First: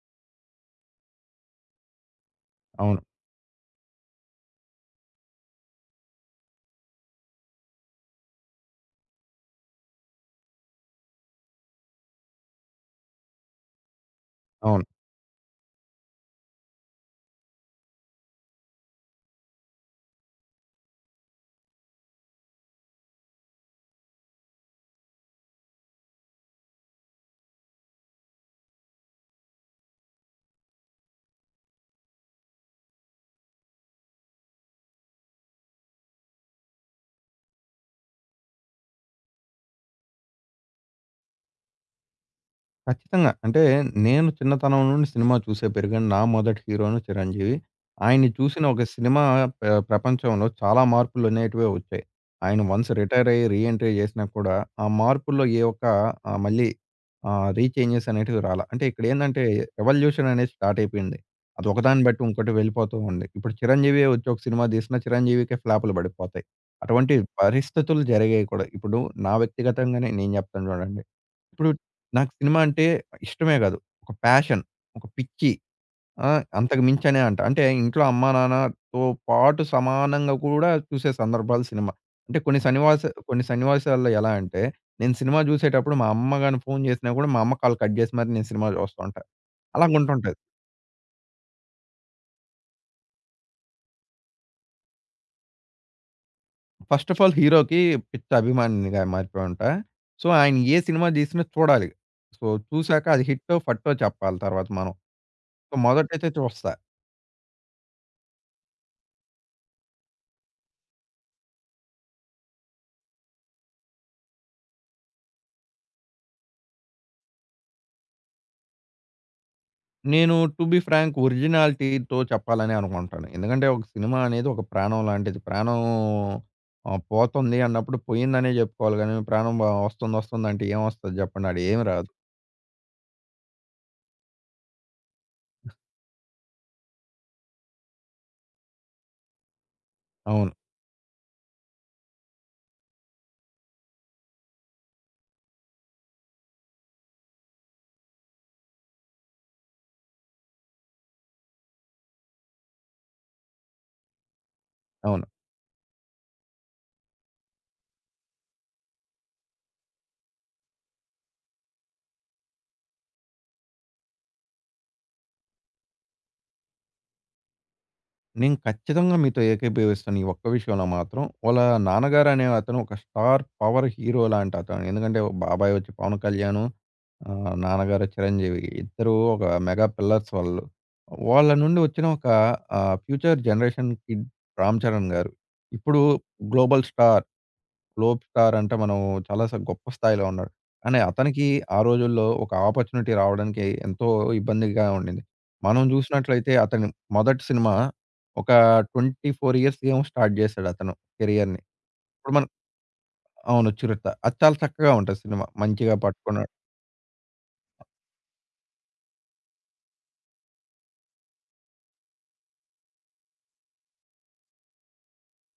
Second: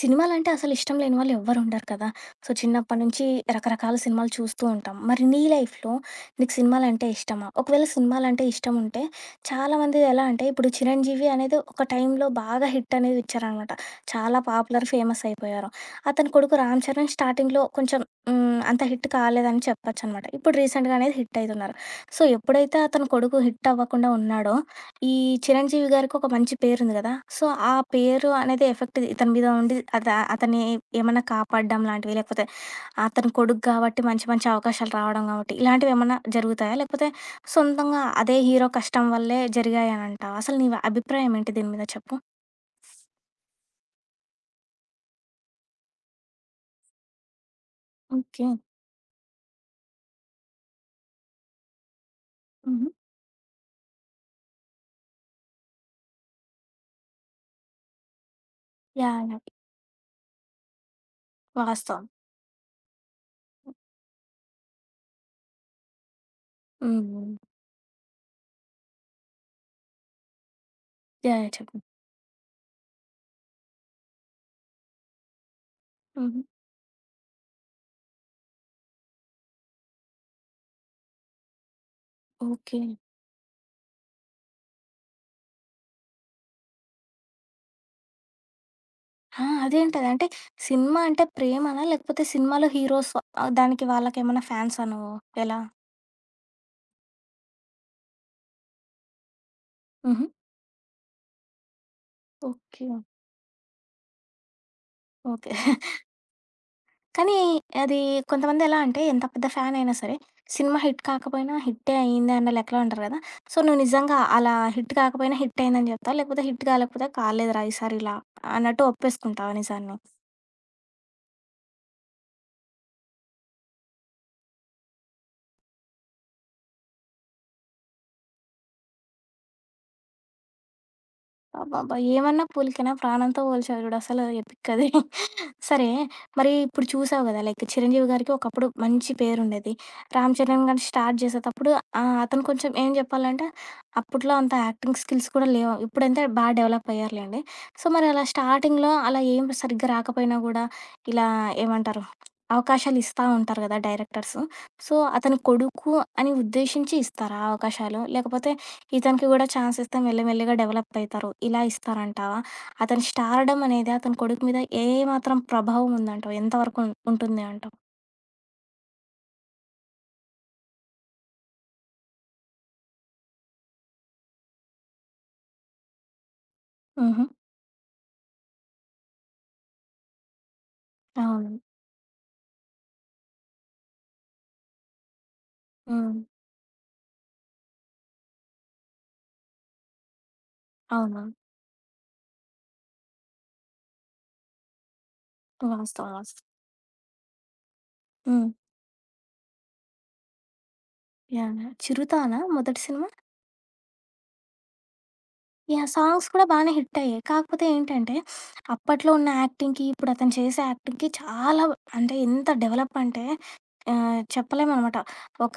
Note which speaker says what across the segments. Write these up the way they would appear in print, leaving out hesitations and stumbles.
Speaker 1: సినిమాలంటే అసలిష్టం లేని వాళ్ళు ఎవ్వరుండరు కదా! సో, చిన్నప్పటి
Speaker 2: అవును.
Speaker 1: నుంచి రకరకాల సినిమాలు చూస్తూ ఉంటాం. మరి నీ లైఫ్‌లో నీకు సినిమాలంటే ఇష్టమా? ఒకవేళ సినిమాలంటే ఇష్టముంటే చాలామంది ఎలా అంటే ఇప్పుడు 'చిరంజీవి' అనేది ఒక టైంలో బాగా హిట్ అనేది ఇచ్చారనమాట. చాలా
Speaker 2: అవును.
Speaker 1: పాపులర్, ఫేమస్ అయిపోయారు. అతని కొడుకు 'రామ్ చరణ్' స్టార్టింగ్‌లో కొంచెం అంత హిట్ కాలేదని చెప్పొచ్చనమాట. ఇప్పుడు రీసెంట్‌గా అనేది హిట్ అయితున్నారు. సో, ఎప్పుడైతే అతని కొడుకు హిట్ అవ్వకుండా ఉన్నాడో ఈ 'చిరంజీవి' గారికి ఒక మంచి పేరుంది గదా! సో, ఆ పేరు అనేది ఎఫెక్ట్ ఇతని మీద ఉండి అతన్ని ఏమన్నా కాపాడడం లాంటివి, లేకపోతే అతను కొడుకు గాబట్టి మంచి మంచి అవకాశాలు రావడం గాబట్టి, ఇలాంటివేమన్నా జరుగుతాయా? లేకపోతే సొంతంగా అదే హీరో కష్టం వల్లే జరిగాయనంటావా? అసలు నీ అభిప్రాయం ఏంటి దీని మీద చెప్పు?
Speaker 2: ఖచ్చితంగా. అంటే నేను చిన్నతనం నుండి సినిమా చూసే పెరిగాను. నా మొదటి హీరోను 'చిరంజీవి.' ఆయన్ని
Speaker 1: ఓకే.
Speaker 2: చూసిన ఒక సినిమా ప్రపంచంలో చాలా మార్పులనేటివే వచ్చాయి. ఆయన
Speaker 1: హుహు.
Speaker 2: వన్స్ రిటైర్ అయ్యి రీ ఎంట్రీ చేసినా కూడా ఆ మార్పుల్లో ఏ ఒక్క ఆహ్, మళ్ళీ రీచేంజెస్ అనేటివి రాల. అంటే
Speaker 1: యాహ్! యాహ్!
Speaker 2: ఇక్కడేందంటే ఎవల్యూషన్ అనేది స్టార్ట్ అయిపోయింది. అది ఒకదాన్ని
Speaker 1: వాస్తవం.
Speaker 2: బట్టి ఇంకోటి వెళ్ళిపోతూ ఉంది. ఇప్పుడు
Speaker 1: హ్మ్.
Speaker 2: 'చిరంజీవే' వచ్చి ఒక సినిమా తీసినా 'చిరంజీవికే' ఫ్లాపులు పడిపోతాయి. అటువంటి
Speaker 1: హ్మ్.
Speaker 2: పరిస్థితులు జరిగాయి కూడా. ఇప్పుడు నా వ్యక్తిగతంగానే నేను చెప్తాను చూడండి.
Speaker 1: యాహ్! యాహ్!
Speaker 2: ఇప్పుడు
Speaker 1: చెప్పు.
Speaker 2: నాకు సినిమా అంటే ఇష్టమే కాదు. ఒక ప్యాషన్. ఒక పిచ్చి. ఆ!
Speaker 1: హుహు.
Speaker 2: అంతకు మించనే అంట. అంటే ఇంట్లో అమ్మానాన్నతో పాటు సమానంగా కూడా చూసే సందర్భాలు సినిమా. అంటే
Speaker 1: ఓకే.
Speaker 2: కొన్ని సన్నివాసాల్లో ఎలా అంటే, నేను సినిమా చూసేటప్పుడు మా అమ్మ గాని ఫోను చేసినా కూడా మా అమ్మ కాల్ కట్ చేసి మరి నేను సినిమా చూస్తా ఉంటా.
Speaker 1: ఆ! అదేంటది? అంటే
Speaker 2: అలాగుంటుంటది.
Speaker 1: సినిమా అంటే ప్రేమనా? లేకపోతే సినిమాలో హీరోస్ దానికి వాళ్ళకేమన్నా ఫ్యాన్సా నువ్వు? ఎలా?
Speaker 2: ఫస్ట్ ఆఫ్ ఆల్ హీరోకి పిచ్చ అభిమానినిగా మారిపోయి ఉంటా.
Speaker 1: హుహు.
Speaker 2: సో, ఆయన ఏ సినిమా తీసినా చూడాలి. So,
Speaker 1: okay.
Speaker 2: చూసాక అది హిట్టో, ఫట్టో చెప్పాలి తర్వాత మనం.
Speaker 1: ఓకే.
Speaker 2: సో, మొదటైతే చూస్తా.
Speaker 1: కానీ అది కొంతమంది ఎలా అంటే ఎంత పెద్ద ఫ్యాన్ అయినా సరే, సినిమా హిట్ కాకపోయినా హిట్టే అయింది అన్న లెక్కలో ఉంటారు కదా! సో, నువ్వు నిజంగా అలా హిట్ కాకపోయినా హిట్ అయిందని చెప్తావా? లేకపోతే హిట్ కాలేకపోతే కాలేదురా ఈసారి ఇలా అన్నట్టు ఒప్పేసుకుంటావా నిజాన్ని?
Speaker 2: నేను టు బీ ఫ్రాంక్ ఒరిజినాలిటీ‌తో చెప్పాలనే అనుకుంటాను. ఎందుకంటే ఒక సినిమా అనేది ఒక ప్రాణం లాంటిది. ప్రాణం పోతుంది అన్నప్పుడు పోయిందనే జెప్పుకోవాలి గానీ, ప్రాణం వస్తుంది వస్తుంది అంటే ఏమొస్తది జెప్పండి? ఆడ ఏమి
Speaker 1: అబ్బబ్బా!
Speaker 2: రాదు.
Speaker 1: ఏమన్నా పూలికనా ప్రాణంతో పోల్చావు చూడు అసలు ఎపిక్ అది. సరే, మరి ఇప్పుడు చూసావు గదా! లైక్ 'చిరంజీవి' గారికి ఒకప్పుడు మంచి పేరుండేది. 'రామ్
Speaker 2: అవును.
Speaker 1: చరణ్' గారు స్టార్ట్ చేసేటప్పుడు అతను కొంచెం ఏం చెప్పాలంటే, అప్పట్లో అంత యాక్టింగ్ స్కిల్స్ కూడా లేవు. ఇప్పుడంటే బాగా డెవలప్ అయ్యారులెండి. సో, మరి అలా స్టార్టింగ్‌లో అలా ఏం సరిగ్గా రాకపోయినా గూడా, ఇలా ఏమంటారు, అవకాశాలు ఇస్తా ఉంటారు గదా డైరెక్టర్స్. సో,
Speaker 2: అవును.
Speaker 1: అతని కొడుకు అని ఉద్దేశించి ఇస్తారా ఆ అవకాశాలు? లేకపోతే ఇతనికి గూడా ఛాన్స్ ఇస్తే మెల్లి మెల్లిగా డెవలప్ అయితారు. ఇలా ఇస్తారంటావా? అతని స్టార్డమ్ అనేది అతని కొడుకు మీద ఏ మాత్రం ప్రభావం ఉందంటావు? ఎంతవరకు ఉంటుంది అంటావు?
Speaker 2: నేను ఖచ్చితంగా మీతో ఏకీభవిస్తాను ఈ ఒక్క విషయంలో మాత్రం. వాళ్ళ నాన్నగారు అనే అతను ఒక స్టార్ పవర్ హీరో లాంటి అతను. ఎందుకంటే బాబాయ్ వచ్చి పవన్ కళ్యాణు.
Speaker 1: హుహు.
Speaker 2: ఆ! నాన్నగారు 'చిరంజీవి' ఇద్దరు ఒక మెగా పిల్లర్స్ వాళ్ళు. వాళ్ళ
Speaker 1: అవును.
Speaker 2: నుండి వచ్చిన ఒక future generation kid 'Ram Charan' గారు. ఇప్పుడు
Speaker 1: హ్మ్.
Speaker 2: గ్లోబల్ స్టార్, గ్లోబ్ స్టార్ అంటే మనం చాలా స గొప్ప స్థాయిలో ఉన్నాడు. కానీ
Speaker 1: అవునవును.
Speaker 2: అతనికి ఆ రోజుల్లో ఒక ఆపర్చునిటీ రావడానికి ఎంతో ఇబ్బందిగా ఉండింది.
Speaker 1: వాస్తవం.
Speaker 2: మనం
Speaker 1: వాస్తవం.
Speaker 2: చూసినట్లయితే అతని మొదటి సినిమా
Speaker 1: హ్మ్.
Speaker 2: ఒక 24 ఇయర్స్ ఏమో స్టార్ట్ చేశాడు అతను
Speaker 1: యాహ్!
Speaker 2: కెరియర్‌ని.
Speaker 1: యాహ్! 'చిరుత'
Speaker 2: ఇప్పుడు
Speaker 1: నా
Speaker 2: మనం
Speaker 1: మొదటి సినిమా?
Speaker 2: అవును. 'చిరుత.' అది చాలా చక్కగా ఉంటది సినిమా.
Speaker 1: యాహ్!
Speaker 2: మంచిగా
Speaker 1: సాంగ్స్ కూడా
Speaker 2: పట్టుకున్నాడు.
Speaker 1: బానే హిట్టయ్యాయి. కాకపోతే ఏంటంటే, అప్పట్లో ఉన్న యాక్టింగ్‌కి, ఇప్పుడు అతను చేసే యాక్టింగ్‌కి చాలా అంటే ఎంత డెవలప్ అంటే చెప్పలేమనమాట. ఒక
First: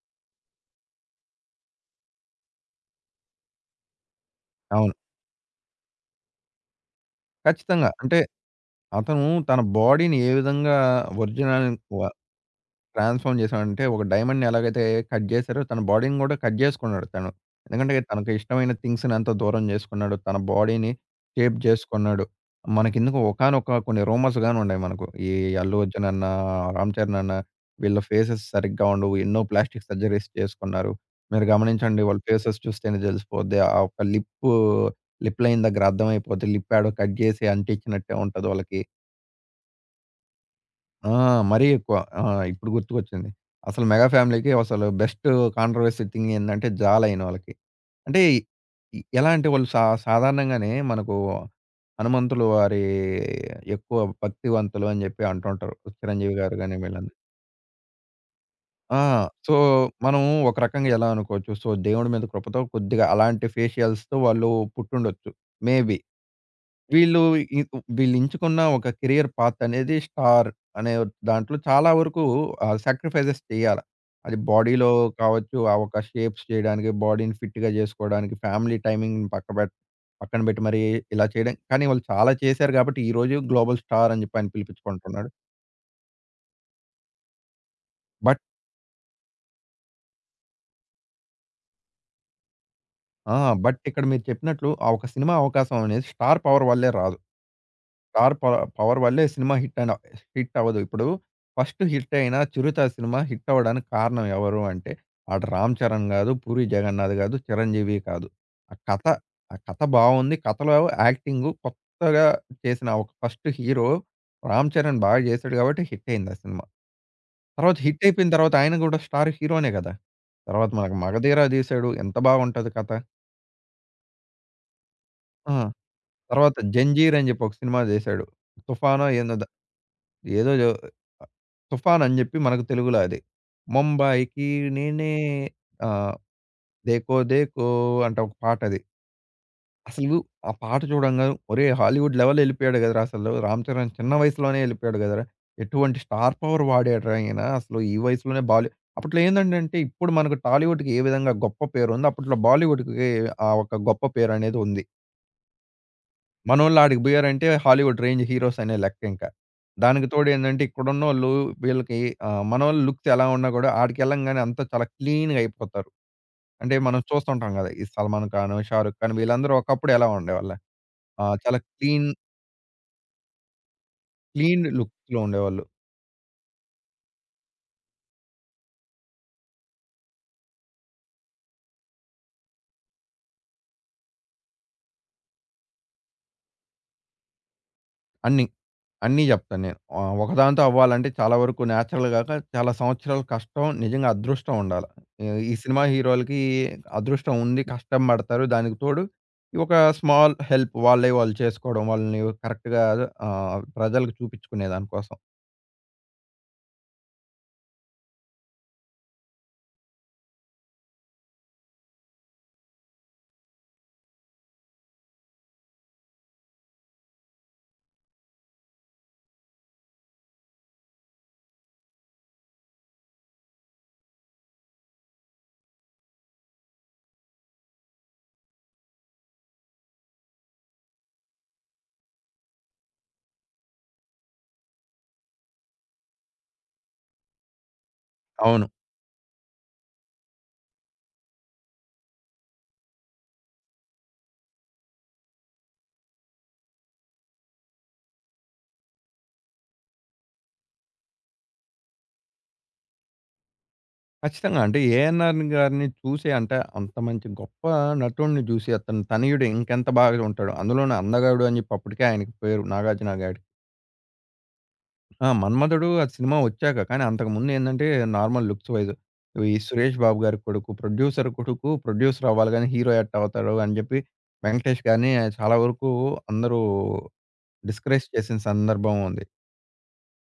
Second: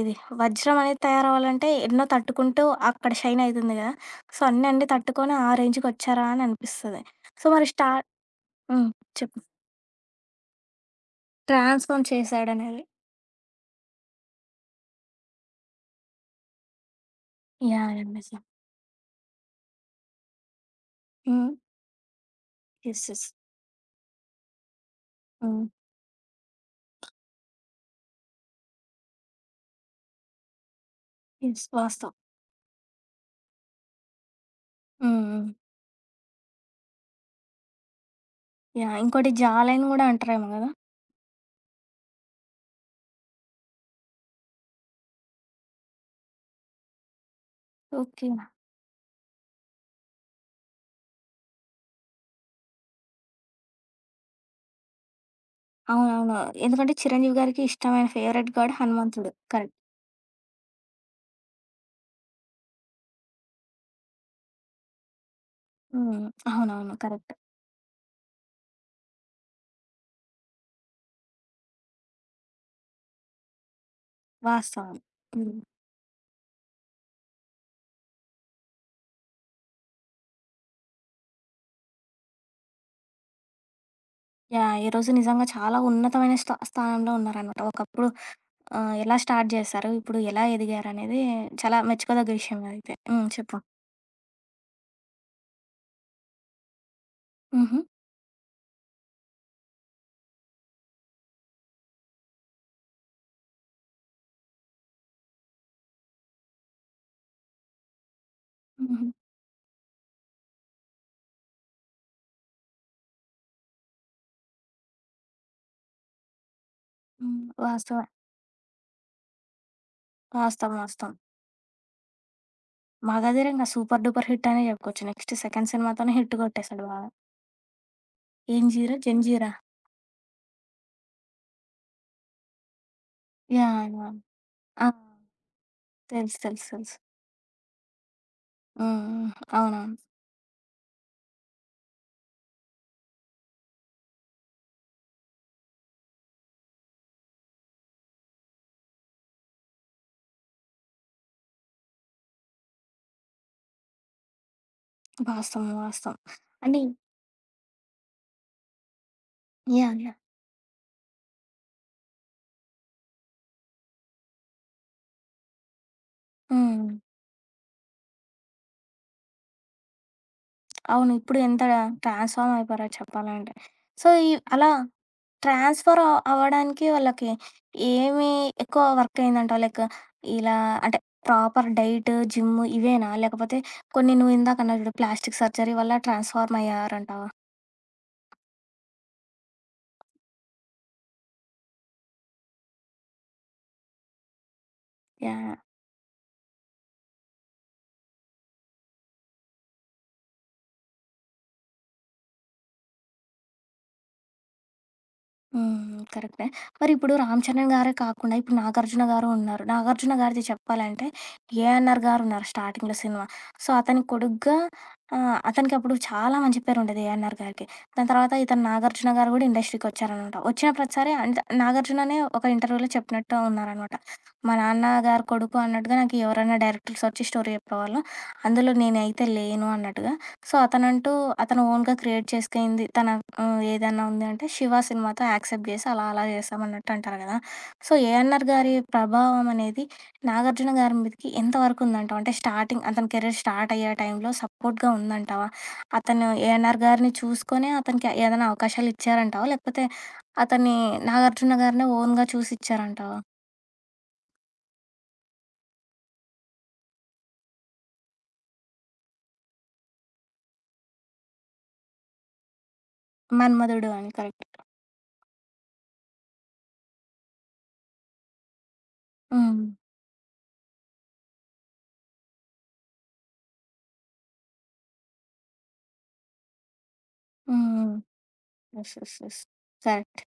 Speaker 1: ఇది వజ్రం అనేది తయారవ్వాలంటే ఎన్నో తట్టుకుంటూ అక్కడ షైన్ అయితుంది కదా! సో, అన్నీ అన్నీ
Speaker 2: అవును.
Speaker 1: తట్టుకొని ఆ రేంజ్‌కొచ్చారా అని అనిపిస్తది. సో, మరి స్టా
Speaker 2: ఖచ్చితంగా. అంటే
Speaker 1: హ్మ్.
Speaker 2: అతను
Speaker 1: చెప్పు.
Speaker 2: తన బాడీని ఏ విధంగా ఒరిజినల్ వ
Speaker 1: ట్రాన్స్‌ఫార్మ్ చేశాడనేది.
Speaker 2: ట్రాన్స్‌ఫార్మ్ చేశాడంటే, ఒక డైమండ్‌ని ఎలాగైతే కట్ చేశారో, తన బాడీని కూడా కట్ చేసుకున్నాడు తను. ఎందుకంటే,
Speaker 1: యాహ్! యాహ్!
Speaker 2: తనకు
Speaker 1: నిజం.
Speaker 2: ఇష్టమైన థింగ్స్‌ని అంత దూరం చేసుకున్నాడు. తన బాడీని
Speaker 1: హ్మ్.
Speaker 2: షేప్ చేసుకున్నాడు.
Speaker 1: యెస్.
Speaker 2: మనకెందుకు
Speaker 1: యెస్.
Speaker 2: ఒకానొక కొన్ని రూమర్స్ గాని ఉన్నాయి మనకు. ఈ
Speaker 1: హ్మ్.
Speaker 2: అల్లు అర్జున్ అన్న, రామ్ చరణ్ అన్న వీళ్ళ ఫేసెస్ సరిగ్గా ఉండవు. ఎన్నో ప్లాస్టిక్ సర్జరీస్ చేసుకున్నారు. మీరు
Speaker 1: యెస్.
Speaker 2: గమనించండి
Speaker 1: వాస్తవం.
Speaker 2: వాళ్ళ ఫేసెస్ చూస్తేనే తెలిసిపోద్ది. ఆ ఒక్క లిప్పు
Speaker 1: హ్మ్.
Speaker 2: లిప్
Speaker 1: హ్మ్.
Speaker 2: లైన్ దగ్గర అర్థమైపోద్ది. లిప్ యాడో కట్ చేసి అంటించినట్టే ఉంటది వాళ్ళకి.
Speaker 1: యాహ్! ఇంకోటి 'జాలైన్' కూడా అంటారేమో కదా!
Speaker 2: ఆ! మరీ ఎక్కువ. ఆ! ఇప్పుడు గుర్తుకొచ్చింది. అసలు 'మెగా ఫ్యామిలీ'కి అసలు బెస్ట్ కాంట్రోవర్సీ థింగ్ ఏందంటే 'జాల' అయినోళ్ళకి. అంటే
Speaker 1: ఓకే.
Speaker 2: ఎలా అంటే వాళ్ళు సా సాధారణంగానే మనకు హనుమంతులు వారి ఎక్కువ భక్తివంతులు అని జెప్పి అంటుంటారు.
Speaker 1: అవునవును.
Speaker 2: చిరంజీవి గారు గాని
Speaker 1: ఎందుకంటే
Speaker 2: వీళ్ళందరూ.
Speaker 1: 'చిరంజీవి' గారికి ఇష్టమైన ఫేవరెట్ గాడ్
Speaker 2: ఆ!
Speaker 1: హనుమంతుడు.
Speaker 2: So,
Speaker 1: correct.
Speaker 2: మనం ఒక రకంగా ఎలా అనుకోవచ్చు. సో, దేవుడి మీద కృపతో కొద్దిగా అలాంటి ఫేషియల్స్‌తో వాళ్ళు పుట్టుండొచ్చు. మేబీ.
Speaker 1: హ్మ్. అవునవును.
Speaker 2: వీళ్ళు
Speaker 1: కరెక్ట్.
Speaker 2: ఈ వీళ్ళెంచుకున్న ఒక కెరియర్ పాత్ అనేది స్టార్ అనే దాంట్లో చాలా వరకు సాక్రిఫైజెస్ చేయాల. అది బాడీలో
Speaker 1: వాస్తవం. హ్మ్.
Speaker 2: కావచ్చు, ఆ ఒక షేప్స్ చేయడానికి, బాడీని ఫిట్‌గా జేసుకోవడానికి, ఫ్యామిలీ టైమింగ్‌ని పక్క బెట్ పక్కన బెట్టి మరి ఇలా చేయడం కానీ వాళ్ళు చాలా చేశారు గాబట్టి, ఈరోజు గ్లోబల్ స్టార్ అని జెప్పి ఆయన
Speaker 1: యాహ్! ఈరోజు
Speaker 2: పిలిపించుకుంటున్నాడు.
Speaker 1: నిజంగా చాలా ఉన్నతమైన స్థానంలో ఉన్నారనమాట. ఒకప్పుడు
Speaker 2: బట్
Speaker 1: ఎలా స్టార్ట్ చేశారు? ఇప్పుడు ఎలా ఎదిగారనేది చాలా మెచ్చుకోదగ్గ విషయం అదైతే. హ్మ్.
Speaker 2: ఆ!
Speaker 1: చెప్పు.
Speaker 2: బట్ ఇక్కడ మీరు చెప్పినట్లు ఆ ఒక సినిమా అవకాశం అనేది స్టార్ పవర్ వల్లే రాదు.
Speaker 1: హుహు.
Speaker 2: స్టార్ ప పవర్ వల్లే సినిమా హిట్ అండ్ హిట్ అవ్వదు. ఇప్పుడు ఫస్ట్ హిట్ అయిన 'చిరుత' సినిమా హిట్ అవ్వడానికి కారణం ఎవరు అంటే, అటు రామ్ చరణ్ గాదు, పూరి జగన్నాథ్ గాదు, చిరంజీవి కాదు. ఆ కథ,
Speaker 1: హుహు.
Speaker 2: ఆ కథ బావుంది. కథలో యాక్టింగు కొత్తగా చేసిన ఒక ఫస్ట్ హీరో రామ్ చరణ్ బాగా చేశాడు కాబట్టి హిట్ అయింది ఆ సినిమా.
Speaker 1: హ్మ్.
Speaker 2: తర్వాత హిట్
Speaker 1: వాస్తవం.
Speaker 2: అయిపోయిన తర్వాత ఆయన గూడా స్టార్ హీరోనే గదా! తర్వాత
Speaker 1: వాస్తవం.
Speaker 2: మనకు
Speaker 1: వాస్తవం.
Speaker 2: 'మగధీర' తీశాడు. ఎంత బాగుంటది కథ.
Speaker 1: 'మగధీర' ఇంగ సూపర్ డూపర్ హిట్ అనే చెప్పుకోవచ్చు. నెక్స్ట్
Speaker 2: ఆ!
Speaker 1: సెకండ్ సినిమాతోనే హిట్
Speaker 2: తర్వాత
Speaker 1: కొట్టేసాడు బాగా.
Speaker 2: 'జంజీర్' అని జెప్పి ఒక సినిమా జేశాడు.
Speaker 1: 'ఏం జీరా?
Speaker 2: తుఫానో ఏందో ద
Speaker 1: జంజీరా?'
Speaker 2: ఏదో జో 'తుఫాన్' అని జెప్పి మనకు తెలుగులో అది.
Speaker 1: యాహ్! యాహ్!
Speaker 2: 'ముంబైకి
Speaker 1: ఆ!
Speaker 2: నేనే ఆహ్,
Speaker 1: తెలుసు. తెలుసు. తెలుసు.
Speaker 2: దేకో దేకో' అంటే ఒక పాటది.
Speaker 1: హ్మ్. హ్మ్. అవునవును.
Speaker 2: అసలు ఆ పాట చూడంగానే ఒరేయ్! హాలీవుడ్ లెవెల్ ఎళ్ళిపోయాడు గదరా! అసలు రామ్ చరణ్ చిన్న వయసులోనే ఎళ్ళిపోయాడు గదరా! ఎటువంటి స్టార్ పవర్ వాడాడురా ఈయన. అసలు ఈ వయసులోనే బాలీ అప్పట్లో ఏందండంటే ఇప్పుడు మనకు టాలీవుడ్‌కి ఏ విధంగా గొప్ప పేరుందో అప్పట్లో బాలీవుడ్‌కి ఆ ఒక గొప్ప పేరనేది ఉంది.
Speaker 1: వాస్తవం. వాస్తవం.
Speaker 2: మనోళ్ళు
Speaker 1: అంటే
Speaker 2: ఆడికి బోయారంటే హాలీవుడ్ రేంజ్ హీరోస్ అనే లెక్కింక.
Speaker 1: యాహ్!
Speaker 2: దానికి
Speaker 1: యాహ్!
Speaker 2: తోడేందంటే ఇక్కడున్నోళ్ళు వీళ్ళకి మనోళ్ళ లుక్స్ ఎలా ఉన్నా గూడా ఆడికెళ్ళంగానే అంతా చాలా క్లీన్‌గా అయిపోతారు. అంటే
Speaker 1: హ్మ్.
Speaker 2: మనం చూస్తుంటాం గదా! ఈ 'సల్మాన్ ఖాన్', 'షారుక్ ఖాన్' వీళ్ళందరూ ఒకప్పుడు ఎలా ఉండేవాళ్ళ?
Speaker 1: అవును.
Speaker 2: ఆహ్,
Speaker 1: ఇప్పుడు
Speaker 2: చాలా
Speaker 1: ఎంత
Speaker 2: క్లీన్
Speaker 1: ట్రాన్స్‌ఫార్మ్ అయిపోయారో చెప్పాలంటే. సో, ఈ
Speaker 2: క్లీన్
Speaker 1: అలా
Speaker 2: లుక్స్‌లో ఉండేవాళ్ళు.
Speaker 1: ట్రాన్స్‌ఫర్ అ అవ్వడానికి వాళ్ళకి ఏమి ఎక్కువ వర్క్ అయిందంటావు? లైక్ ఇలా అంటే ప్రాపర్ డైట్, జిమ్ ఇవేనా? లేకపోతే కొన్ని నువ్వు ఇందాక అన్నావు చూడు ప్లాస్టిక్ సర్జరీ వల్ల ట్రాన్స్‌ఫార్మ్ అయ్యారంటావా?
Speaker 2: అన్ని. అన్నీ జెప్తాను నేను. ఒకదాంతో అవ్వాలంటే చాలా వరకు నేచురల్ గాక చాలా సంవత్సరాలు కష్టం, నిజంగా అదృష్టం ఉండాల.
Speaker 1: యాహ్!
Speaker 2: ఈ సినిమా హీరోలకి అదృష్టం ఉంది. కష్టం బడతారు. దానికి తోడు ఈ ఒక స్మాల్ హెల్ప్ వాళ్ళయి వాళ్ళు చేసుకోవడం. వాళ్ళని కరెక్ట్‌గా ప్రజలకు చూపించుకునే దానికోసం.
Speaker 1: హ్మ్. కరెక్టే. మరిప్పుడు 'రామ్ చరణ్' గారే కాకుండా ఇప్పుడు 'నాగార్జున' గారు ఉన్నారు. 'నాగార్జున' గారిది చెప్పాలంటే ఏఆర్ గారున్నారు స్టార్టింగ్‌లో సినిమా. సో, అతనికి కొడుగ్గా అతనికి అప్పుడు చాలా మంచి పేరుండేది ఏఆర్ గారికి. దాని తర్వాత ఇతను 'నాగార్జున' గారు కూడా ఇండస్ట్రీకొచ్చారనమాట. వచ్చిన ప్రతిసారి అంటే 'నాగార్జుననే' ఒక ఇంటర్వ్యూలో చెప్పినట్టు ఉన్నారనమాట. మా నాన్నగారు కొడుకు అన్నట్టుగా నాకు ఎవరైనా డైరెక్టర్స్ వచ్చి స్టోరీ చెప్పేవాళ్ళు. అందులో నేనైతే లేను అన్నట్టుగా. సో, అతనంటూ అతను ఓన్‌గా క్రియేట్ చేసుకయింది తన ఏదన్నా ఉంది అంటే 'శివ' సినిమాతో యాక్సెప్ట్ జేసి అలా అలా జేశామన్నట్టు అంటారు గదా! సో, ఏఎన్నార్
Speaker 2: అవును.
Speaker 1: గారి ప్రభావం అనేది నాగార్జున గారి మీదకి ఎంతవరకు ఉందంటావు? అంటే స్టార్టింగ్ అతని కెరీర్ స్టార్ట్ అయ్యే టైంలో సపోర్ట్‌గా ఉందంటావా? అతను ఏఎన్నార్ గారిని చూసుకొనే అతనికి ఏదైనా అవకాశాలు ఇచ్చారంటావా? లేకపోతే అతన్ని నాగార్జున గారినే ఓన్‌గా చూసి ఇచ్చారంటావా?
Speaker 2: ఖచ్చితంగా. అంటే ఏఎన్నార్ గారిని చూసి అంటే అంత మంచి గొప్ప నటుడిని జూసి అతని తనయుడు ఇంకెంత బాగా ఉంటాడు. అందులోనూ అందగాడు అని జెప్పి అప్పటికే ఆయనకి పేరు నాగార్జున గారికి.
Speaker 1: 'మన్మధుడు' అని కరెక్ట్.
Speaker 2: ఆ! 'మన్మధుడు' అది సినిమా వచ్చాక. కానీ అంతకుముందు ఏందంటే నార్మల్ లుక్స్ వైస్ ఈ
Speaker 1: హ్మ్.
Speaker 2: సురేష్ బాబు గారి కొడుకు, ప్రొడ్యూసర్ కొడుకు ప్రొడ్యూసర్ అవ్వాలి గాని హీరో ఎట్టా అవుతాడు అని చెప్పి వెంకటేష్ గారిని చాలా వరకు అందరూ
Speaker 1: హ్మ్. హ్మ్.
Speaker 2: డిస్కరేజ్ చేసిన
Speaker 1: యెస్.
Speaker 2: సందర్భం
Speaker 1: యెస్.
Speaker 2: ఉంది.
Speaker 1: యెస్. కరెక్ట్.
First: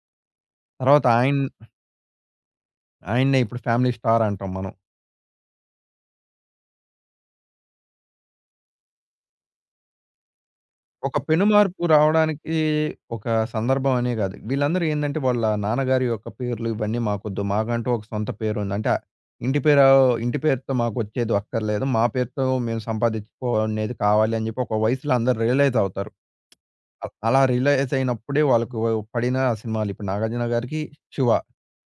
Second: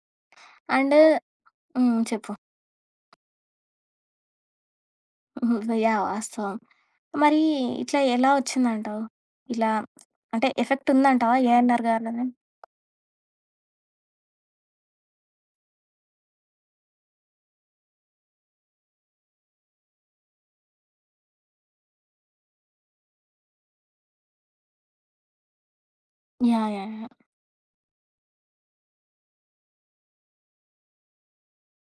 Speaker 1: అండ్
Speaker 2: తర్వాత ఆయన
Speaker 1: హ్మ్. చెప్పు.
Speaker 2: ఆయన్నే ఇప్పుడు ఫ్యామిలీ స్టార్ అంటాం మనం.
Speaker 1: హుహు. యాహ్! వాస్తవం. మరి ఇట్లా ఎలా ఒచ్చిందంటావు? ఇలా అంటే ఎఫెక్ట్
Speaker 2: ఒక
Speaker 1: ఉందంటావా ఏఎన్నార్
Speaker 2: పెనుమార్పు
Speaker 1: గారిది?
Speaker 2: రావడానికి ఒక సందర్భం అనే కాదు. వీళ్ళందరూ ఏందంటే వాళ్ళ నాన్నగారి యొక్క పేర్లు ఇవన్నీ మాకొద్దు. మాకంటూ ఒక సొంత పేరుంది. అంటే ఆ ఇంటి పేరు ఇంటి పేరుతో మాకొచ్చేది అక్కర్లేదు. మా పేరుతో మేము సంపాదించుకునేది కావాలి అని చెప్పి ఒక వయసులో అందరూ రియలైజ్ అవుతారు.
Speaker 1: యాహ్! యాహ్! యాహ్!
Speaker 2: అలా రియలైజ్ అయినప్పుడే వాళ్ళకు పడిన సినిమాలు. ఇప్పుడు 'నాగార్జున' గారికి 'శివ'.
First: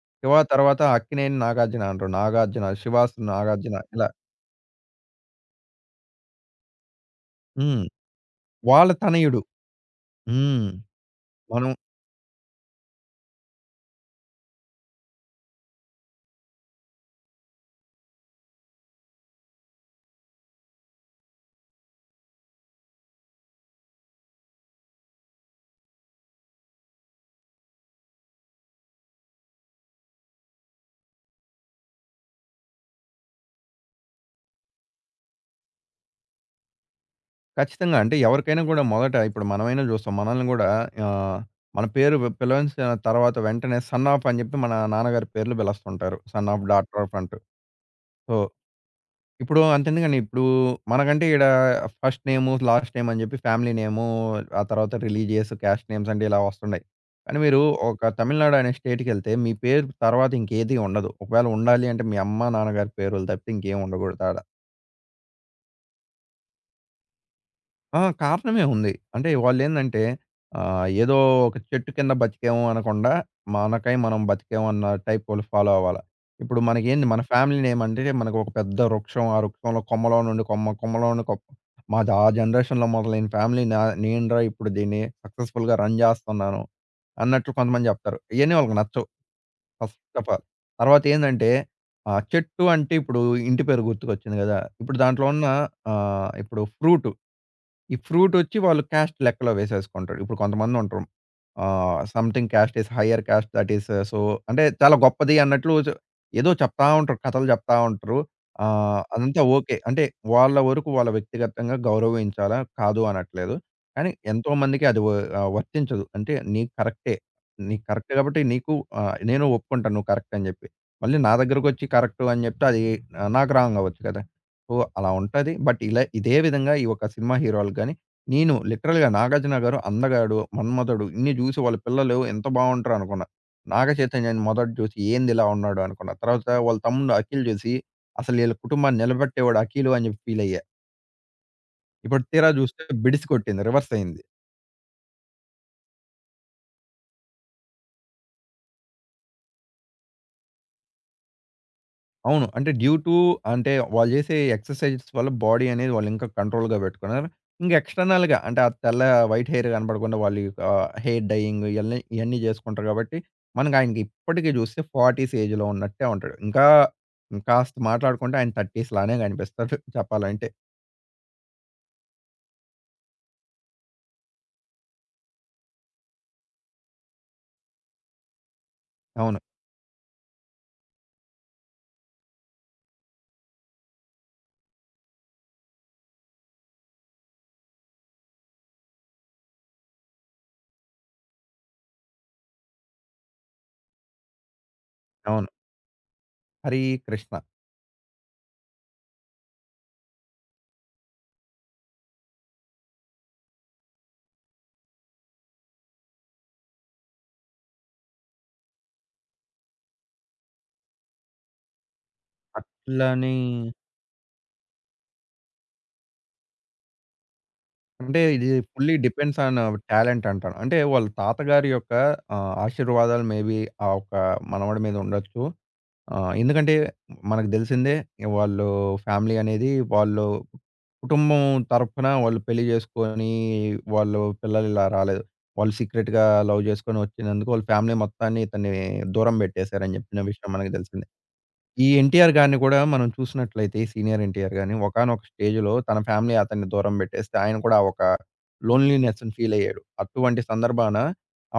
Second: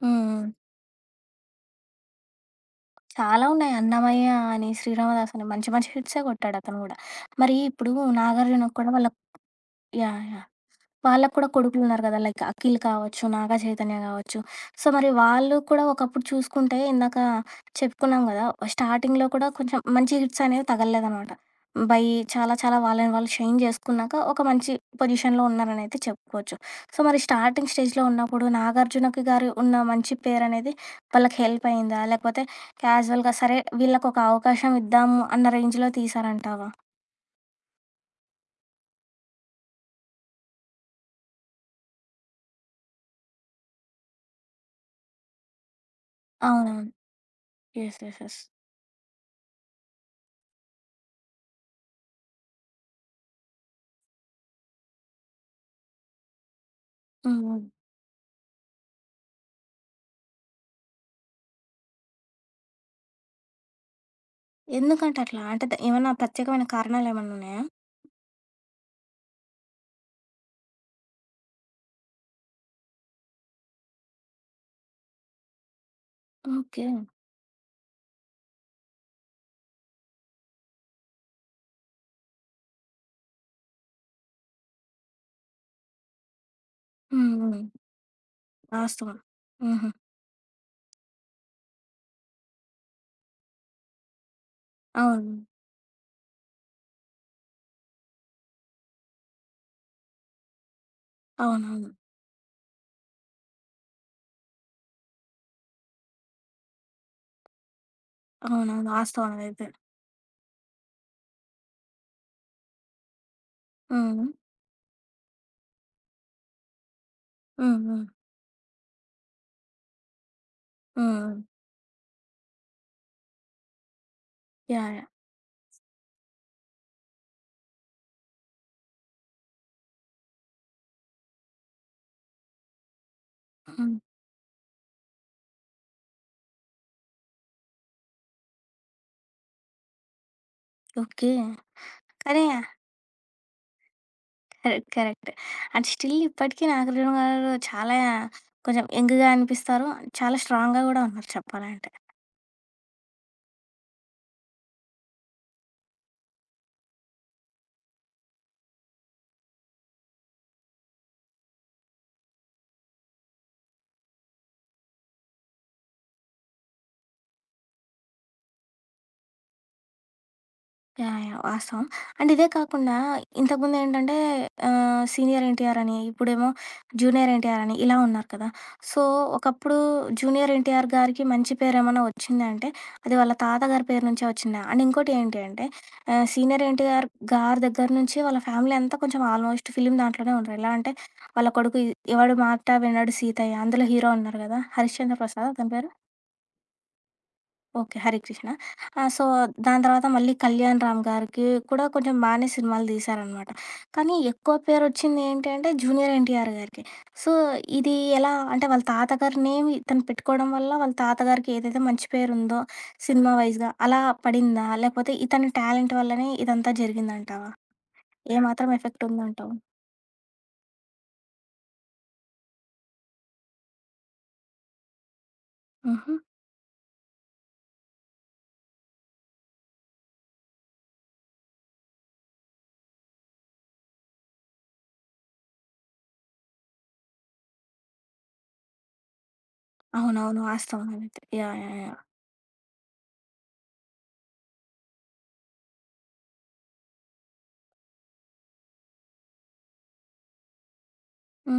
Speaker 1: హ్మ్.
Speaker 2: 'శివ'
Speaker 1: హ్మ్.
Speaker 2: తర్వాత 'అక్కినేని నాగార్జున' అంటారు. 'నాగార్జున', 'శివాస్
Speaker 1: చాలా ఉన్నాయి.
Speaker 2: నాగార్జున' ఇలా
Speaker 1: 'అన్నమయ్య' అని, 'శ్రీరామదాసు' అని మంచి మంచి హిట్సే కొట్టాడతను గూడా. మరి
Speaker 2: హ్మ్.
Speaker 1: ఇప్పుడు 'నాగార్జునకు'
Speaker 2: వాళ్ళ
Speaker 1: కూడా వాళ్ళ
Speaker 2: తనయుడు.
Speaker 1: యాహ్! యాహ్!
Speaker 2: హ్మ్.
Speaker 1: వాళ్ళకి కూడా
Speaker 2: మనం
Speaker 1: కొడుకులున్నారు గదా! లైక్ అఖిల్ కావచ్చు, నాగ చైతన్య గావచ్చు. సో, మరి వాళ్ళు కూడా ఒకప్పుడు చూసుకుంటే ఇందాక చెప్పుకున్నాం గదా! స్టార్టింగ్‌లో కూడా కొంచెం మంచి హిట్స్ అనేవి తగలలేదనమాట. బై చాలా చాలా వాళ్ళని వాళ్ళు షైన్ చేసుకున్నాక ఒక మంచి పొజిషన్‌లో ఉన్నారనైతే చెప్పుకోవచ్చు. సో, మరి స్టార్టింగ్ స్టేజ్‌లో ఉన్నప్పుడు నాగార్జునకి గారు ఉన్న మంచి పేరనేది వాళ్ళకి హెల్ప్ అయిందా? లేకపోతే క్యాజువల్‌గా సరే వీళ్ళకొక అవకాశం ఇద్దాము అన్న రేంజ్‌లో తీశారంటావా?
Speaker 2: ఖచ్చితంగా. అంటే ఎవరికైనా గూడా మొదట ఇప్పుడు మనమైనా జూస్తాం. మనల్ని గూడా ఆహ్, మన పేరు వి పిలవలిసిన తర్వాత వెంటనే సన్ ఆఫ్ అని జెప్పి మన నాన్నగారి పేర్లు పిలుస్తుంటారు. సన్ ఆఫ్,
Speaker 1: అవునవును.
Speaker 2: డాటర్ ఆఫ్ అంటూ.
Speaker 1: యెస్. యెస్.
Speaker 2: So,
Speaker 1: yes.
Speaker 2: ఇప్పుడు అంతెందుకండి. ఇప్పుడు మనకంటే ఈడ ఫస్ట్ నేము, లాస్ట్ నేమ్ అని జెప్పి ఫ్యామిలీ నేము, ఆ తర్వాత రిలీజియస్, క్యాస్ట్ నేమ్స్ అంటే ఇలా వస్తున్నాయి.
Speaker 1: హ్మ్.
Speaker 2: కానీ మీరు
Speaker 1: హ్మ్.
Speaker 2: ఒక తమిళనాడు అనే స్టేట్‌కెళ్తే మీ పేరు తర్వాత ఇంకేది ఉండదు. ఒకవేళ ఉండాలి అంటే మీ అమ్మ, నాన్నగారి పేరులు తప్పితే ఇంకేం ఉండకూడదు ఆడ.
Speaker 1: ఎందుకంటే అట్లా? అంటే ద ఏమన్నా ప్రత్యేకమైన కారణాలేమన్నా ఉన్నాయా?
Speaker 2: ఆ! కారణమే ఉంది. అంటే వాళ్ళేందంటే ఏదో ఒక చెట్టు కింద బతికాము అనకుండా, మనకై మనం బతికాము అన్న టైప్ వాళ్ళు ఫాలో అవ్వాల. ఇప్పుడు
Speaker 1: ఓకే.
Speaker 2: మనకేంది మన ఫ్యామిలీ నేమంటే మనకు ఒక పెద్ద వృక్షం. ఆ వృక్షంలో కొమ్మలో నుండి కొమ్మ, కొమ్మలో నుండి కొమ్మ. మాది ఆ జనరేషన్‌లో మొదలైన ఫ్యామిలీ నేనురా ఇప్పుడు దీన్ని సక్సెస్‌ఫుల్‌గా రన్ చేస్తున్నాను
Speaker 1: హ్మ్.
Speaker 2: అన్నట్లు
Speaker 1: హ్మ్.
Speaker 2: కొంతమంది చెప్తారు. ఇయన్నీ వాళ్ళకి నచ్చవు
Speaker 1: వాస్తవం. హుహు.
Speaker 2: First of all. తర్వాత ఏందంటే చెట్టు అంటే ఇప్పుడు ఇంటి పేరు గుర్తుకొచ్చింది కదా! ఇప్పుడు దాంట్లో
Speaker 1: అవును.
Speaker 2: ఉన్న ఆహ్, ఇప్పుడు ఫ్రూట్ ఈ ఫ్రూటొచ్చి వాళ్ళు క్యాస్ట్ లెక్కలో వేసేసుకుంటాడు. ఇప్పుడు కొంతమందుంటరు.
Speaker 1: అవునవును.
Speaker 2: Something caste is higher caste that is so అంటే చాలా గొప్పది అన్నట్లు ఏదో చెప్తా ఉంటారు. కథలు చెప్తా ఉంటారు.
Speaker 1: అవునవును. వాస్తవం
Speaker 2: అదంతా
Speaker 1: అదైతే.
Speaker 2: ఓకే. అంటే వాళ్ళ వరకు వాళ్ళ వ్యక్తిగతంగా గౌరవించాలా కాదు అనట్లేదు. కానీ
Speaker 1: హ్మ్.
Speaker 2: ఎంతోమందికి అది వ వర్తించదు. అంటే నీకు కరెక్టే.
Speaker 1: హ్మ్.
Speaker 2: నీకు
Speaker 1: హ్మ్.
Speaker 2: కరెక్ట్ కాబట్టి నీకు నేను ఒప్పుకుంటాను నువ్వు కరెక్ట్ అని జెప్పి. మళ్ళీ
Speaker 1: హ్మ్.
Speaker 2: నా దగ్గరకొచ్చి కరెక్టు అని జెప్తే అది నాకు రాంగ్ అవ్వచ్చు కదా! So,
Speaker 1: yeah! యాహ్!
Speaker 2: అలా ఉంటది. బట్ ఇలా ఇదే విధంగా ఈ ఒక సినిమా హీరోలు గాని, నేను లిటరల్‌గా 'నాగార్జున' గారు అందగాడు, మన్మధుడు ఇన్ని జూసి వాళ్ళ పిల్లలు ఎంత బావుంటరు అనుకున్న. 'నాగ
Speaker 1: హ్మ్.
Speaker 2: చైతన్య'ని మొదట జూసి ఏందిలా ఉన్నాడు అనుకున్న. తర్వాత వాళ్ళ తమ్ముడు 'అఖిల్' జూసి అసలు ఈళ్ళ కుటుంబాన్ని నిలబెట్టేవాడు అఖిలు అని జెప్పి ఫీలయ్యా.
Speaker 1: ఓకే.
Speaker 2: ఇప్పుడు
Speaker 1: కానీ
Speaker 2: తీరా జూస్తే బిడిసి కొట్టింది. రివర్స్ అయింది.
Speaker 1: కరెక్ట్. కరెక్ట్. అండ్ స్టిల్ ఇప్పటికి నాగార్జున గారు చాలా కొంచెం యంగ్‌గా అనిపిస్తారు. చాలా స్ట్రాంగ్‌గా గూడా ఉన్నారు చెప్పాలంటే.
Speaker 2: అవును. అంటే డ్యూ టూ అంటే వాళ్ళు జేసే ఎక్సర్‌సైజెస్ వల్ల బాడీ అనేది వాళ్ళింకా కంట్రోల్‌గా బెట్టుకున్నారు. ఇంక ఎక్స్‌టర్నల్‌గా అంటే ఆ తెల్ల వైట్ హెయిర్ గనపడకుండా వాళ్ళు యొక్క హెయిర్ డైయింగ్ ఇయన్నీ ఇయన్నీ జేసుకుంటారు గాబట్టి, మనకు ఆయనకి ఇప్పటికి జూస్తే 40స్ ఏజ్‌లో ఉన్నట్టే ఉంటాడు. ఇంకాస్త మాట్లాడుకుంటే ఆయన 30స్ లానే గనిపిస్తాడు చెప్పాలంటే.
Speaker 1: యాహ్! యాహ్! వాస్తవం. అండ్ ఇదే కాకుండా ఇంతకుముందేంటంటే సీనియర్ ఎన్టీఆర్ అని, ఇప్పుడేమో జూనియర్ ఎన్టీఆర్ అని ఇలా ఉన్నారు కదా! సో,
Speaker 2: అవును.
Speaker 1: ఒకప్పుడు జూనియర్ ఎన్టీఆర్ గారికి మంచి పేరేమన్నా వచ్చిందంటే, అది వాళ్ళ తాతగారి పేరు నుంచే వచ్చిందా? అండ్ ఇంకోటి ఏంటి అంటే సీనియర్ ఎన్టీఆర్ గారి దగ్గర నుంచి వాళ్ళ ఫ్యామిలీ అంతా కొంచెం ఆల్మోస్ట్ ఫిలిం దాంట్లోనే ఉంటారు. ఎలా అంటే వాళ్ళ కొడుకు 'ఎవడు మాట వినడు సీతయ్య' అందులో హీరో ఉన్నారు కదా! 'హరిశ్చంద్ర
Speaker 2: అవును.
Speaker 1: ప్రసాద్' అతని పేరు?
Speaker 2: 'హరికృష్ణ'
Speaker 1: ఓకే. 'హరికృష్ణ'. సో, దాని తర్వాత మళ్ళీ 'కళ్యాణ్ రామ్' గారికి కూడా కొంచెం బానే సినిమాలు తీశారనమాట. కానీ ఎక్కువ పేరొచ్చింది ఏంటి అంటే 'జూనియర్ ఎన్టీఆర్' గారికి. సో, ఇది ఎలా అంటే వాళ్ళ తాతగారి నేమ్ ఇతను పెట్టుకోవడం వల్ల వాళ్ళ తాతగారికి ఏదైతే మంచి పేరుందో సినిమా
Speaker 2: అట్లని
Speaker 1: వైస్‌గా అలా పడిందా? లేకపోతే ఇతని టాలెంట్ వల్లనే ఇదంతా జరిగిందంటావా?
Speaker 2: అంటే
Speaker 1: ఏ
Speaker 2: ఇది
Speaker 1: మాత్రం
Speaker 2: ఫుల్లీ
Speaker 1: ఎఫెక్ట్
Speaker 2: డిపెండ్స్
Speaker 1: ఉందంటావు?
Speaker 2: ఆన్ టాలెంట్ అంటాను. అంటే వాళ్ళ తాతగారి యొక్క ఆశీర్వాదాలు మేబీ ఆ ఒక్క మనవడి మీద ఉండొచ్చు.
Speaker 1: హుహు.
Speaker 2: ఆ! ఎందుకంటే మనకు తెలిసిందే వాళ్ళు ఫ్యామిలీ అనేది వాళ్ళు కుటుంబం తరపున వాళ్ళు పెళ్లి చేసుకొని వాళ్ళు పిల్లలు ఇలా రాలేదు. వాళ్ళు సీక్రెట్‌గా లవ్ చేసుకొని వచ్చినందుకు వాళ్ళ ఫ్యామిలీ మొత్తాన్ని ఇతన్ని దూరం పెట్టేశారని చెప్పిన
Speaker 1: అవునవును.
Speaker 2: విషయం మనకు
Speaker 1: వాస్తవం
Speaker 2: తెలిసిందే.
Speaker 1: అదైతే. యాహ్! యాహ్!
Speaker 2: ఈ
Speaker 1: యాహ్!
Speaker 2: ఎన్టీఆర్ గారిని కూడా మనం చూసినట్లయితే ఈ సీనియర్ ఎన్టీఆర్ గారిని ఒకానొక స్టేజ్‌లో తన ఫ్యామిలీ అతన్ని దూరం పెట్టేస్తే ఆయన కూడా ఒక లోన్‌లీనెస్‌ని ఫీల్ అయ్యాడు. అటువంటి సందర్భాన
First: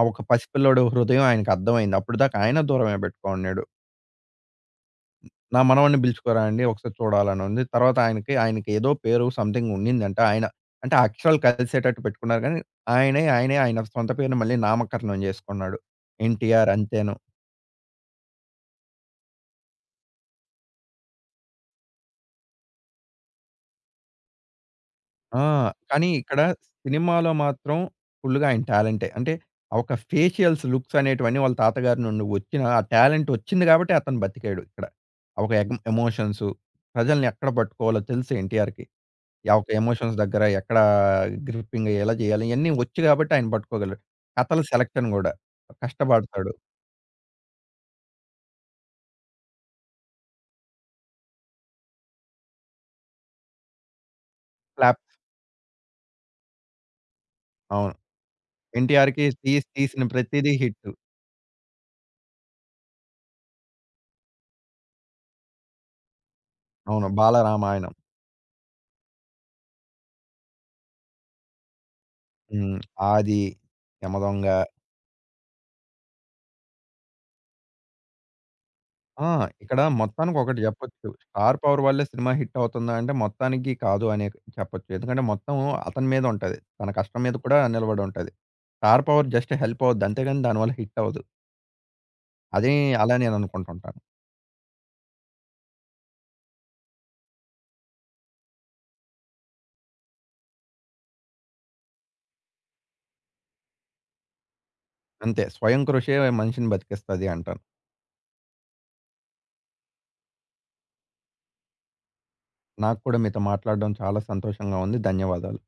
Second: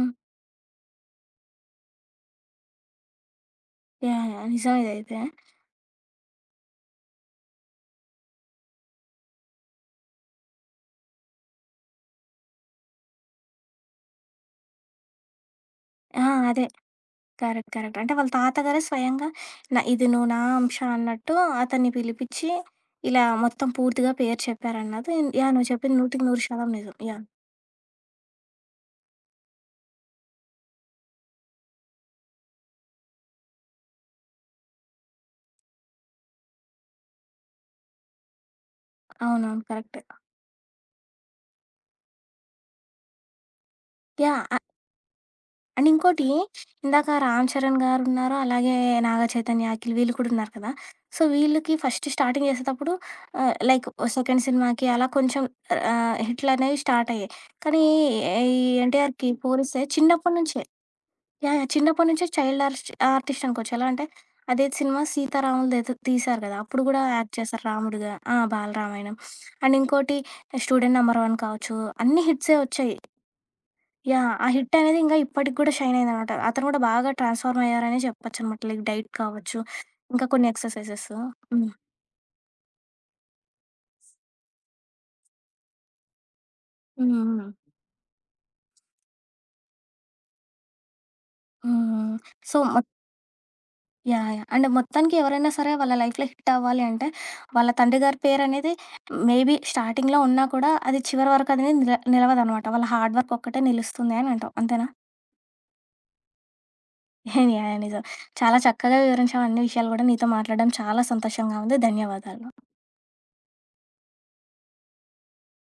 Speaker 2: ఆ ఒక పసిపిల్లోడు హృదయం ఆయనకు అర్థమైంది. అప్పటిదాకా ఆయన దూరమే పెట్టుకొన్నాడు.
Speaker 1: యాహ్! యాహ్! నిజం ఇదైతే.
Speaker 2: నా మనవడిని పిలుచుకోరా అండి ఒకసారి చూడాలని ఉంది. ఆయనకి ఏదో పేరు సంథింగ్ ఉండిందంట. ఆయన అంటే ఆ అక్షరాలు కలిసేటట్టు పెట్టుకున్నారు గానీ, ఆయనే ఆయన సొంత పేరుని మళ్ళీ నామకరణం చేసుకున్నాడు.
Speaker 1: ఆ! అదే.
Speaker 2: 'ఎన్టీఆర్' అంతేను.
Speaker 1: కరెక్ట్. కరెక్ట్. అంటే వాళ్ళ తాతగారే స్వయంగా ఇది నువ్వు నా అంశ అన్నట్టు అతన్ని పిలిపిచ్చి, ఇలా మొత్తం పూర్తిగా పేరు చెప్పారన్నది
Speaker 2: ఆ!
Speaker 1: యాహ్! నువ్వు చెప్పింది
Speaker 2: కానీ
Speaker 1: 100కి
Speaker 2: ఇక్కడ
Speaker 1: 100% నిజం. యాహ్!
Speaker 2: సినిమాలో మాత్రం ఫుల్‌గా ఆయన టాలెంటే. అంటే ఆ ఒక ఫేషియల్స్ లుక్స్ అనేటివన్నీ వాళ్ళ తాతగారి నుండి వచ్చిన ఆ టాలెంట్ వచ్చింది కాబట్టి అతను బతికాడు ఇక్కడ. ఆ ఒక ఎగ్ ఎమోషన్స్ ప్రజల్ని ఎక్కడ పట్టుకోవాలో తెలుసు 'ఎన్టీఆర్‌కి.' యాహ్!
Speaker 1: అవునవును.
Speaker 2: ఒక
Speaker 1: కరెక్టే.
Speaker 2: ఎమోషన్స్ దగ్గర ఎక్కడ గ్రిప్పింగ్ ఎలా చేయాలి ఇయన్నీ వచ్చు కాబట్టి ఆయన పట్టుకోగలడు.
Speaker 1: యాహ్!
Speaker 2: కథల సెలక్షన్ గూడా
Speaker 1: అండ్ ఇంకోటి
Speaker 2: కష్టపడతాడు.
Speaker 1: ఇందాక 'రామ్ చరణ్' గారున్నారు, అలాగే 'నాగ చైతన్య', 'అఖిల్' వీళ్ళు కూడా ఉన్నారు కదా! సో, వీళ్ళకి ఫస్ట్ స్టార్టింగ్ చేసేటప్పుడు లైక్ సెకండ్ సినిమాకి
Speaker 2: క్లాప్
Speaker 1: అలా కొంచెం హిట్‌లనేవి స్టార్ట్ అయ్యాయి. కానీ
Speaker 2: అవును.
Speaker 1: ఈ
Speaker 2: 'ఎన్టీఆర్‌కి'
Speaker 1: 'ఎన్టీఆర్‌కి' పోలిస్తే
Speaker 2: తీసిన
Speaker 1: చిన్నప్పటి
Speaker 2: ప్రతిది
Speaker 1: నుంచే
Speaker 2: హిట్.
Speaker 1: యాహ్! యాహ్! చిన్నప్పటి నుంచే చైల్డ్ ఆర్స్ట్ ఆర్టిస్ట్ అనుకోవచ్చు. ఎలా అంటే, అదే సినిమా 'సీతారాములదేదో' తీశారు కదా! అప్పుడు కూడా
Speaker 2: అవును.
Speaker 1: యాక్ట్ చేశారు
Speaker 2: 'బాలరామాయణం'
Speaker 1: రాముడుగా. ఆ! 'బాలరామాయణం.' అండ్ ఇంకోటి 'స్టూడెంట్ నంబర్ వన్' కావచ్చు. అన్ని హిట్సే
Speaker 2: హ్మ్.
Speaker 1: వచ్చాయి.
Speaker 2: 'ఆది',
Speaker 1: యాహ్! ఆ
Speaker 2: 'యమదొంగ'
Speaker 1: హిట్ అనేది ఇంకా ఇప్పటికి కూడా షైన్ అయిందనమాట. అతను కూడా బాగా ట్రాన్స్‌ఫార్మ్ అయ్యారనే చెప్పొచ్చనమాట. లైక్ డైట్
Speaker 2: ఆ!
Speaker 1: కావచ్చు,
Speaker 2: ఇక్కడ
Speaker 1: ఇంకా
Speaker 2: మొత్తానికి
Speaker 1: కొన్ని
Speaker 2: ఒకటి
Speaker 1: ఎక్సర్‌సైజెస్.
Speaker 2: చెప్పొచ్చు.
Speaker 1: హ్మ్.
Speaker 2: స్టార్
Speaker 1: హ్మ్.
Speaker 2: పవర్ వల్లే సినిమా హిట్ అవుతుందా అంటే మొత్తానికి కాదు అనే చెప్పొచ్చు. ఎందుకంటే మొత్తం అతని మీద ఉంటది. తన కష్టం మీద
Speaker 1: హ్మ్.
Speaker 2: కూడా నిలబడి ఉంటది. స్టార్ పవర్ జస్ట్ హెల్ప్ అవుద్ది. అంతేగాని దానివల్ల హిట్ అవ్వదు.
Speaker 1: హ్మ్. సో
Speaker 2: అదే అలా నేను అనుకుంటుంటాను.
Speaker 1: యాహ్! యాహ్! అంటే మొత్తానికి ఎవరైనా సరే వాళ్ళ లైఫ్‌లో హిట్ అవ్వాలి అంటే, వాళ్ళ తండ్రి గారి పేరనేది మేబీ స్టార్టింగ్‌లో ఉన్నా కూడా, అది చివరి వరకు అనేది నిలవదనమాట. వాళ్ళ హార్డ్ వర్క్ ఒక్కటే నిలుస్తుంది అని అంటావు. అంతేనా?
Speaker 2: అంతే. స్వయం కృషే మనిషిని బతికిస్తది
Speaker 1: యాహ్!
Speaker 2: అంటాను.
Speaker 1: యాహ్! నిజం. చాలా చక్కగా వివరించావు అన్ని విషయాలు గూడా. నీతో మాట్లాడడం చాలా సంతోషంగా ఉంది. ధన్యవాదాలు.
Speaker 2: నాకు కూడా మీతో మాట్లాడడం చాలా సంతోషంగా ఉంది. ధన్యవాదాలు.